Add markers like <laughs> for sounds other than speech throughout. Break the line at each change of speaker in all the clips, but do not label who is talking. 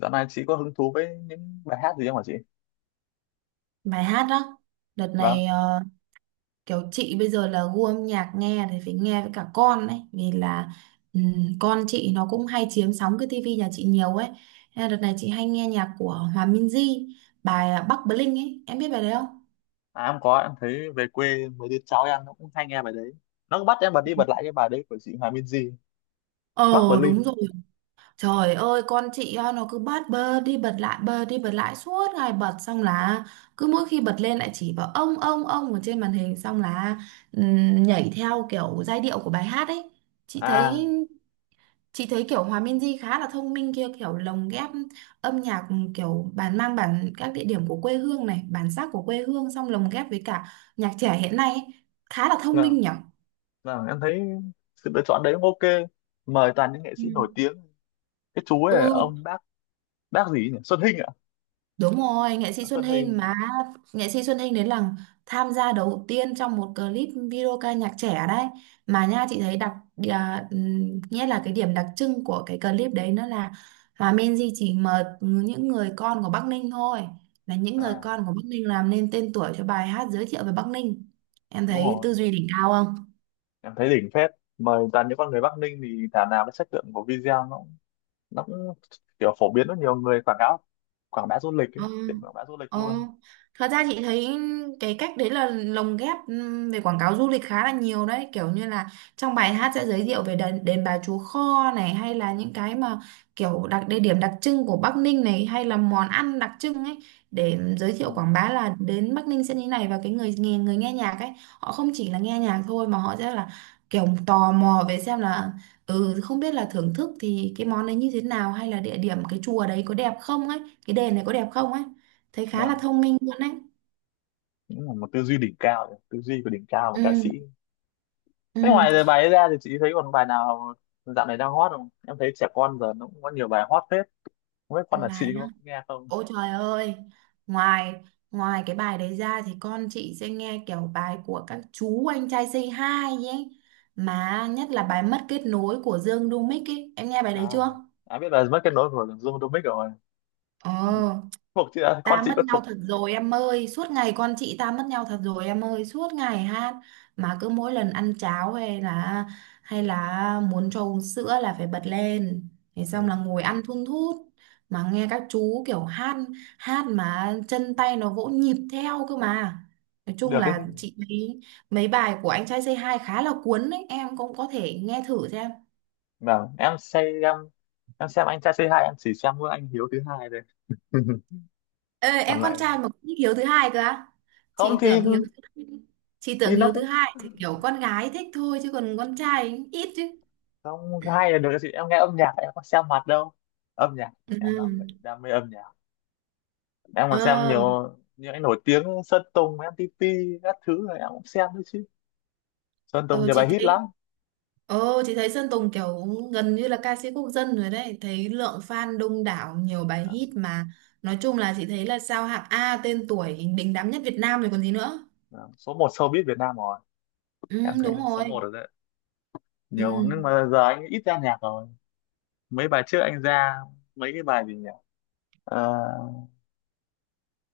Dạo này chị có hứng thú với những bài hát gì không hả chị?
Bài hát đó, đợt
Vâng.
này kiểu chị bây giờ là gu âm nhạc nghe thì phải nghe với cả con ấy vì là con chị nó cũng hay chiếm sóng cái tivi nhà chị nhiều ấy. Nên là đợt này chị hay nghe nhạc của Hòa Minzy, bài Bắc Bling ấy, em biết bài đấy không?
À, em có. Em thấy về quê mấy đứa cháu em nó cũng hay nghe bài đấy. Nó cứ bắt em bật đi bật lại cái bài đấy của chị Hòa Minzy.
ờ
Bắc
Đúng
Berlin.
rồi, trời ơi con chị à, nó cứ bắt bơ đi bật lại suốt ngày, bật xong là cứ mỗi khi bật lên lại chỉ vào ông ở trên màn hình, xong là nhảy theo kiểu giai điệu của bài hát ấy. chị thấy
À.
Chị thấy kiểu Hòa Minzy khá là thông minh kia, kiểu lồng ghép âm nhạc, kiểu bản các địa điểm của quê hương này, bản sắc của quê hương, xong lồng ghép với cả nhạc trẻ hiện nay ấy. Khá là thông
Vâng,
minh nhở.
vâng, em thấy sự lựa chọn đấy cũng ok, mời toàn những nghệ
Ừ.
sĩ nổi tiếng. Cái chú ấy là
Ừ.
ông bác gì ấy nhỉ? Xuân Hinh ạ?
Đúng rồi, nghệ sĩ
À?
Xuân
Xuân
Hinh
Hinh.
mà, nghệ sĩ Xuân Hinh đến là tham gia đầu tiên trong một clip video ca nhạc trẻ đấy. Mà nha chị thấy nghĩa là cái điểm đặc trưng của cái clip đấy nó là Hòa Minzy chỉ mời những người con của Bắc Ninh thôi. Là những người
À,
con của Bắc Ninh làm nên tên tuổi cho bài hát giới thiệu về Bắc Ninh. Em
đúng
thấy
rồi.
tư duy đỉnh cao.
Em thấy đỉnh phết, mời toàn những con người Bắc Ninh thì thảo nào cái chất lượng của video nó cũng kiểu phổ biến rất nhiều người quảng cáo, quảng bá du lịch ấy,
Ờ,
tiện quảng bá du lịch
ờ.
luôn.
Thật ra chị thấy cái cách đấy là lồng ghép về quảng cáo du lịch khá là nhiều đấy, kiểu như là trong bài hát sẽ giới thiệu về đền Bà Chúa Kho này, hay là những cái mà kiểu địa điểm đặc trưng của Bắc Ninh này, hay là món ăn đặc trưng ấy, để giới thiệu quảng
Vâng.
bá là đến Bắc Ninh sẽ như thế này. Và cái người nghe nhạc ấy, họ không chỉ là nghe nhạc thôi mà họ sẽ là kiểu tò mò về xem là ừ không biết là thưởng thức thì cái món đấy như thế nào, hay là địa điểm cái chùa đấy có đẹp không ấy, cái đèn này có đẹp không ấy. Thấy khá là
Vâng,
thông minh luôn đấy.
cũng là một tư duy đỉnh cao, tư duy của đỉnh cao của ca sĩ.
Ừ.
Thế
Ừ.
ngoài giờ bài ấy ra thì chị thấy còn bài nào dạo này đang hot không? Em thấy trẻ con giờ nó cũng có nhiều bài hot phết, không biết con là
Bài
chị
đó.
có nghe không.
Ôi trời ơi, ngoài ngoài cái bài đấy ra thì con chị sẽ nghe kiểu bài của các chú anh trai Say Hi ấy, mà nhất là bài mất kết nối của Dương Đu Mích ấy, em nghe bài đấy
À,
chưa?
à, biết là mất kết nối của Dương Domic rồi.
Ờ.
Thuộc chị à, con
Ta
chị
mất
có
nhau
thuộc.
thật rồi em ơi, suốt ngày con chị, ta mất nhau thật rồi em ơi, suốt ngày hát, mà cứ mỗi lần ăn cháo hay là muốn cho uống sữa là phải bật lên. Thế xong là
Hiểu.
ngồi ăn thun thút mà nghe các chú kiểu hát, hát mà chân tay nó vỗ nhịp theo cơ mà. Nói chung
Được cái gì?
là chị thấy mấy bài của anh trai Say Hi khá là cuốn đấy, em cũng có thể nghe thử xem.
Vâng, em xem anh trai c hai, em chỉ xem mỗi anh Hiếu thứ hai thôi.
Ê,
<laughs>
em
Còn
con
lại
trai mà cũng thích Hiếu thứ hai cơ á?
không
chị
thì
tưởng hiếu thứ chị tưởng
thì
Hiếu
nó
thứ
cũng
hai thì kiểu con gái thích thôi chứ còn con trai ít chứ.
không, hay là được chị, em nghe âm nhạc em có xem mặt đâu. Âm nhạc.
Ừ.
Em là người đam mê âm nhạc. Em còn xem
ờ
nhiều những cái nổi tiếng Sơn Tùng Em MTP, các thứ này em cũng xem đấy chứ. Sơn Tùng
ờ,
nhiều bài
chị
hit
thấy,
lắm.
chị thấy Sơn Tùng kiểu gần như là ca sĩ quốc dân rồi đấy, thấy lượng fan đông đảo, nhiều bài
Đó,
hit mà. Nói chung là chị thấy là sao hạng A, tên tuổi đình đám nhất Việt Nam rồi còn gì nữa.
đó. Số một showbiz Việt Nam rồi.
Ừ,
Em thấy
đúng
là số một
rồi.
rồi đấy. Nhiều nhưng
Ừ.
mà giờ anh ít ra nhạc rồi. Mấy bài trước anh ra, mấy cái bài gì nhỉ? Ờ,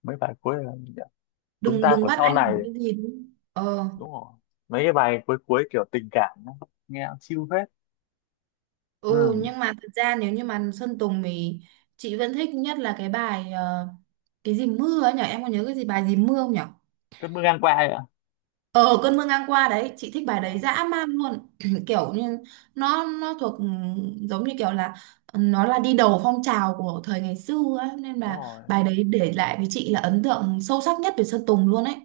mấy bài cuối là gì nhỉ? Chúng
Đừng
ta
đừng
của
bắt
sau
anh làm
này,
cái gì đúng. Ờ
đúng rồi. Mấy cái bài cuối cuối kiểu tình cảm ấy, nghe chill hết. Ừ.
Ừ nhưng mà thật ra nếu như mà Sơn Tùng thì chị vẫn thích nhất là cái bài cái gì mưa ấy nhở, em có nhớ cái gì bài gì mưa không nhở?
Cơn mưa ngang qua ấy ạ.
Ờ, cơn mưa ngang qua đấy, chị thích bài
Ờ,
đấy dã man luôn <clears throat> kiểu như nó thuộc giống như kiểu là nó là đi đầu phong trào của thời ngày xưa ấy, nên
đúng
là
rồi.
bài đấy để lại với chị là ấn tượng sâu sắc nhất về Sơn Tùng luôn ấy.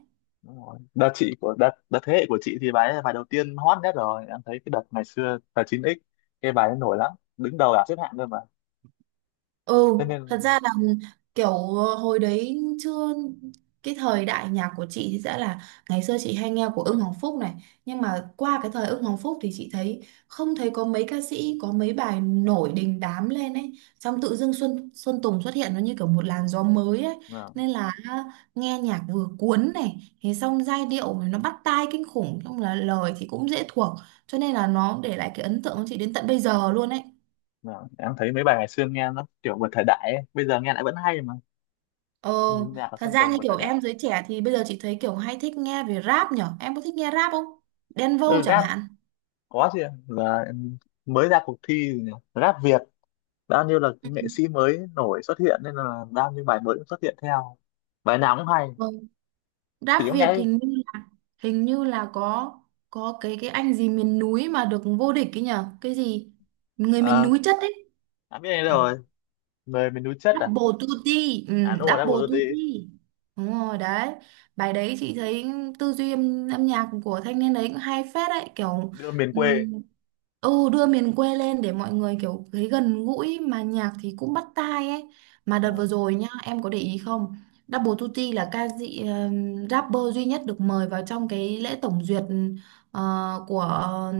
Đúng rồi. Đợt chị của đợt đợt thế hệ của chị thì bài ấy bài đầu tiên hot nhất rồi. Em thấy cái đợt ngày xưa là 9x, cái bài ấy nổi lắm, đứng đầu bảng xếp hạng cơ mà.
Ừ,
Thế
thật
nên
ra là kiểu hồi đấy chưa, cái thời đại nhạc của chị thì sẽ là ngày xưa chị hay nghe của Ưng Hoàng Phúc này, nhưng mà qua cái thời Ưng Hoàng Phúc thì chị thấy không thấy có mấy ca sĩ có mấy bài nổi đình đám lên ấy, xong tự dưng Xuân Xuân Tùng xuất hiện nó như kiểu một làn gió mới ấy,
à,
nên là nghe nhạc vừa cuốn này, thế xong giai điệu nó bắt tai kinh khủng, xong là lời thì cũng dễ thuộc, cho nên là nó để lại cái ấn tượng của chị đến tận bây giờ luôn ấy.
à, em thấy mấy bài ngày xưa nghe nó kiểu vượt thời đại ấy. Bây giờ nghe lại vẫn hay mà.
Ờ,
Ừ, nhạc của
thật
Sơn
ra
Tùng
như
vượt
kiểu
thời đại.
em giới trẻ thì bây giờ chị thấy kiểu hay thích nghe về rap nhở. Em có thích nghe rap không? Đen Vâu
Ừ,
chẳng
rap,
hạn.
có chứ. Là em mới ra cuộc thi gì nhỉ? Rap Việt, bao nhiêu là
Ừ.
nghệ sĩ mới nổi xuất hiện nên là bao nhiêu bài mới cũng xuất hiện theo. Bài nào cũng hay.
Vâng.
Chỉ
Rap
có
Việt
nghe.
hình như là có cái anh gì miền núi mà được vô địch ấy nhở. Cái gì? Người miền
À,
núi chất ấy.
đã biết đây rồi. Người miền núi chất à.
Double Duty. ừ,
À, đúng rồi đã
Double
vừa rồi đi.
Duty, đúng rồi đấy. Bài đấy chị thấy tư duy âm nhạc của thanh niên đấy cũng hay phết đấy,
Vâng,
kiểu
đưa miền quê.
ừm, đưa miền quê lên để mọi người kiểu thấy gần gũi, mà nhạc thì cũng bắt tai ấy. Mà đợt vừa
Vâng.
rồi nhá, em có để ý không? Double Tutti là ca sĩ rapper duy nhất được mời vào trong cái lễ tổng duyệt ờ, của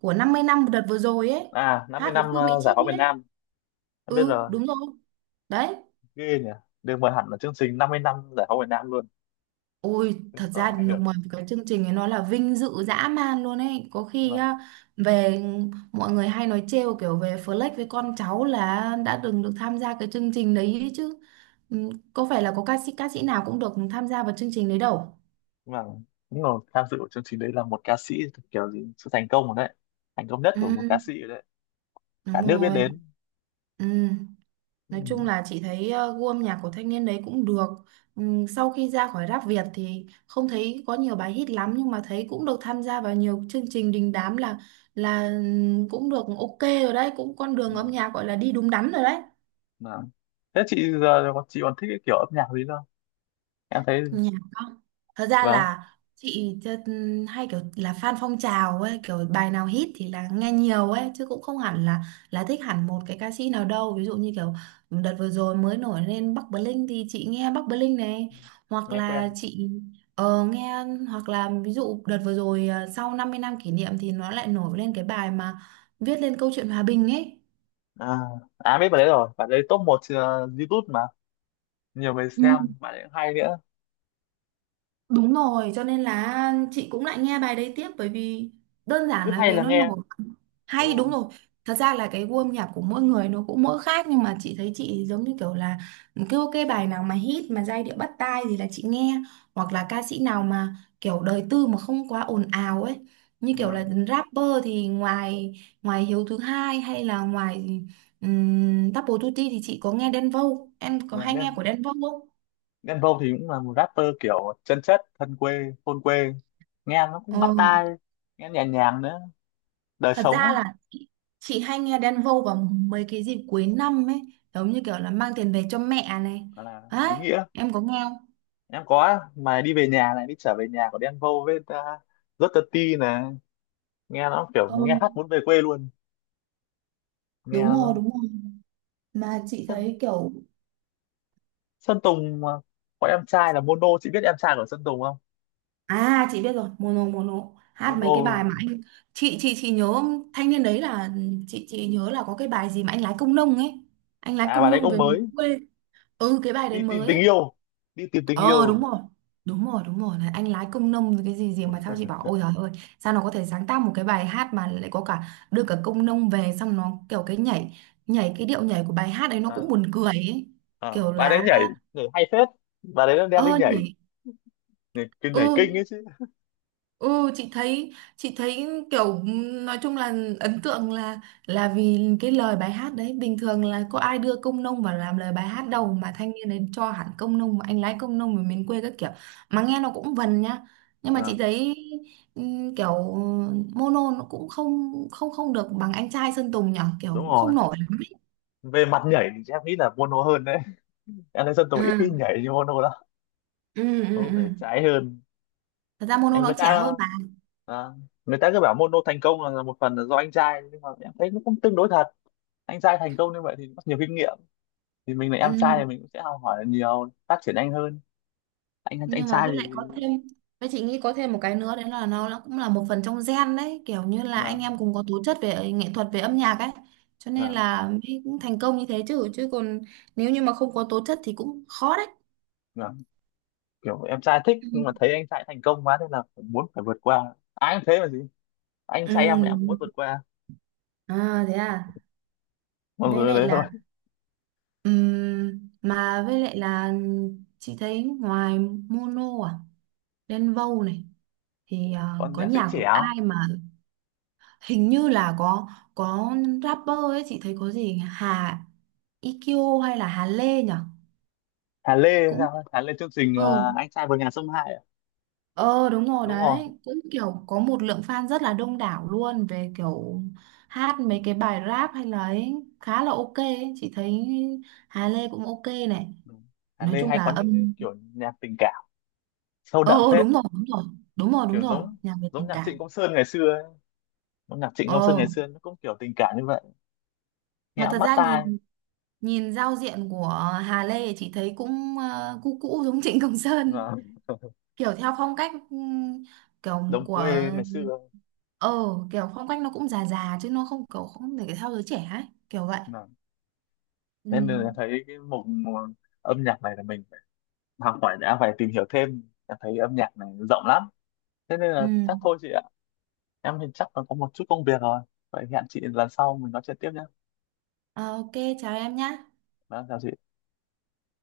của 50 năm đợt vừa rồi ấy,
À, năm mươi
hát với
năm
Phương Mỹ
giải phóng
Chi
miền
ấy.
Nam. Em biết
Ừ,
rồi.
đúng rồi đấy.
Ghê nhỉ, được mời hẳn là chương trình 50 năm giải phóng miền Nam luôn.
Ôi, thật
Chứng
ra
tỏ ảnh
nó
hưởng
ngoài cái chương trình ấy nó là vinh dự dã man luôn ấy. Có khi
mà.
á, về mọi người hay nói trêu kiểu về Flex với con cháu là đã từng được tham gia cái chương trình đấy ấy chứ. Ừ, có phải là có ca sĩ nào cũng được tham gia vào chương trình đấy đâu.
Mà đúng rồi, tham dự của chương trình đấy là một ca sĩ, kiểu gì sự thành công rồi đấy, thành công nhất của một
Ừ,
ca sĩ rồi đấy. Cả
đúng
nước biết
rồi.
đến.
Ừ.
Ừ.
Nói chung là chị thấy gu âm nhạc của thanh niên đấy cũng được. Sau khi ra khỏi rap Việt thì không thấy có nhiều bài hit lắm, nhưng mà thấy cũng được tham gia vào nhiều chương trình đình đám, là cũng được ok rồi đấy, cũng con đường âm
Mà,
nhạc gọi là đi đúng đắn rồi đấy.
mà. Thế chị giờ chị còn thích cái kiểu âm nhạc gì không? Em thấy.
Nhạc không, thật ra
Vâng,
là chị chơ- hay kiểu là fan phong trào ấy, kiểu bài nào hit thì là nghe nhiều ấy chứ cũng không hẳn là thích hẳn một cái ca sĩ nào đâu. Ví dụ như kiểu đợt vừa rồi mới nổi lên Bắc Bling thì chị nghe Bắc Bling này, hoặc
nghe quen.
là chị nghe, hoặc là ví dụ đợt vừa rồi sau 50 năm kỷ niệm thì nó lại nổi lên cái bài mà viết lên câu chuyện hòa bình
À, à, biết bài đấy rồi, bài đấy top 1 YouTube mà, nhiều người
ấy.
xem bài đấy cũng hay nữa.
Đúng rồi, cho nên là chị cũng lại nghe bài đấy tiếp, bởi vì đơn giản
Cứ
là
hay
vì
là
nó
nghe,
nổi,
đúng
hay, đúng
rồi.
rồi. Thật ra là cái gu âm nhạc của mỗi người nó cũng mỗi khác, nhưng mà chị thấy chị giống như kiểu là cứ cái bài nào mà hit mà giai điệu bắt tai thì là chị nghe, hoặc là ca sĩ nào mà kiểu đời tư mà không quá ồn ào ấy. Như kiểu là
Vâng.
rapper thì ngoài ngoài Hiếu thứ hai, hay là ngoài Double Duty thì chị có nghe Đen Vâu. Em có
Ờ,
hay nghe
Đen.
của Đen Vâu
Đen Vâu thì cũng là một rapper kiểu chân chất thân quê thôn quê, nghe nó cũng bắt
không?
tai, nghe nhẹ nhàng nữa. Đời
Thật
sống
ra
ấy
là chị, chị hay nghe Đen Vâu vào mấy cái dịp cuối năm ấy, giống như kiểu là mang tiền về cho mẹ này.
là ý
Đấy,
nghĩa.
em có nghe không?
Em có mà, đi về nhà này, đi trở về nhà của Đen Vâu với rất tự ti này, nghe nó kiểu
Ờ,
nghe hát muốn về quê luôn. Nghe
đúng
nó.
rồi, đúng rồi. Mà chị
Sơn
thấy kiểu
Sơn Tùng mà. Có em trai là Mono, chị biết em trai của Sơn Tùng không?
à, chị biết rồi, Mono. Mono hát mấy cái bài
Mono.
mà anh, chị nhớ, thanh niên đấy là chị nhớ là có cái bài gì mà anh lái công nông ấy. Anh lái
À, bà
công
đấy
nông
cũng
về
mới
miền quê. Ừ cái bài đấy
đi tìm
mới
tình
ấy.
yêu, đi tìm tình
Ờ
yêu.
đúng rồi, đúng rồi đúng rồi. Này, anh lái công nông rồi cái gì gì mà, sao chị bảo ôi trời ơi, sao nó có thể sáng tác một cái bài hát mà lại có cả đưa cả công nông về. Xong nó kiểu cái nhảy, nhảy cái điệu nhảy của bài hát ấy, nó cũng
À,
buồn cười ấy.
à,
Kiểu
bà
là
đấy nhảy, nhảy hay phết, bà đấy đem đi
ơ
nhảy,
nhảy.
nhảy, cái
Ừ.
nhảy kinh ấy chứ.
Ừ chị thấy, chị thấy kiểu nói chung là ấn tượng là vì cái lời bài hát đấy bình thường là có ai đưa công nông vào làm lời bài hát
Ờ,
đâu, mà thanh niên đấy cho hẳn công nông, anh lái công nông ở miền quê các kiểu, mà nghe nó cũng vần nhá. Nhưng mà chị
à,
thấy kiểu Mono nó cũng không không không được bằng anh trai Sơn Tùng nhở, kiểu
đúng
cũng
rồi.
không nổi lắm ấy.
Về mặt nhảy thì em nghĩ là Bono hơn đấy. <laughs> Anderson Tùng ít
Ừ,
khi nhảy như Bono lắm.
ừ, ừ,
Bono
ừ.
nhảy trái hơn.
Thật ra Mono
Anh
nó
người
trẻ
ta.
hơn mà.
À, người ta cứ bảo Bono thành công là một phần là do anh trai, nhưng mà em thấy nó cũng tương đối thật. Anh trai thành công như vậy thì có nhiều kinh nghiệm, thì mình là em
Ừ.
trai thì mình cũng sẽ học hỏi nhiều, phát triển nhanh hơn. anh anh
Nhưng mà
trai
với
thì
lại có thêm, với chị nghĩ có thêm một cái nữa đấy là nó cũng là một phần trong gen đấy, kiểu như là
mà,
anh em cùng có tố chất về nghệ thuật về âm nhạc ấy, cho nên
mà,
là mới cũng thành công như thế, chứ chứ còn nếu như mà không có tố chất thì cũng khó đấy.
mà, kiểu em trai thích nhưng mà
Ừ.
thấy anh trai thành công quá nên là phải muốn, phải vượt qua, ai cũng thế mà gì. Anh trai em thì em cũng muốn
Ừ.
vượt qua
À, thế à,
mọi
với
người
lại
đấy
là
thôi.
mà với lại là chị thấy ngoài Mono, à Đen Vâu này, thì à,
Con
có
nhạc sẽ
nhạc
trẻ
của
không?
ai mà hình như là có rapper ấy, chị thấy có gì nhỉ? Hà IQ hay là Hà Lê nhỉ,
Hà Lê, hay
cũng
sao Hà Lê chương trình
ừ,
anh trai vượt ngàn sông Hai à?
ờ đúng rồi
Đúng rồi.
đấy, cũng kiểu có một lượng fan rất là đông đảo luôn về kiểu hát
Ừ.
mấy cái bài rap hay là ấy, khá là ok ấy. Chị thấy Hà Lê cũng ok này,
Ừ. Hà
nói
Lê
chung
hay
là
có những cái kiểu nhạc tình cảm sâu đậm phết,
đúng rồi, đúng rồi, đúng rồi, đúng
kiểu
rồi,
giống,
nhạc về
giống
tình
nhạc
cảm.
Trịnh Công Sơn ngày xưa ấy. Giống nhạc Trịnh Công Sơn
ờ
ngày xưa nó cũng kiểu tình cảm như vậy, nghe
mà
cũng
thật
bắt
ra
tai.
nhìn, nhìn giao diện của Hà Lê thì chị thấy cũng cũ cũ giống Trịnh Công Sơn,
Và <laughs>
kiểu theo phong cách kiểu
đồng
của
quê ngày xưa.
ờ kiểu phong cách nó cũng già già chứ nó không kiểu không để theo giới trẻ ấy, kiểu vậy.
Mà-
Ừ.
Nên là em thấy cái mục mục âm nhạc này là mình phải học hỏi đã, phải tìm hiểu thêm. Em thấy âm nhạc này rộng lắm, thế nên
Ừ.
là chắc thôi chị ạ. Em thì chắc là có một chút công việc rồi, vậy hẹn chị lần sau mình nói chuyện tiếp nhé.
Ờ, ok, chào em nhá.
Vâng, chào chị.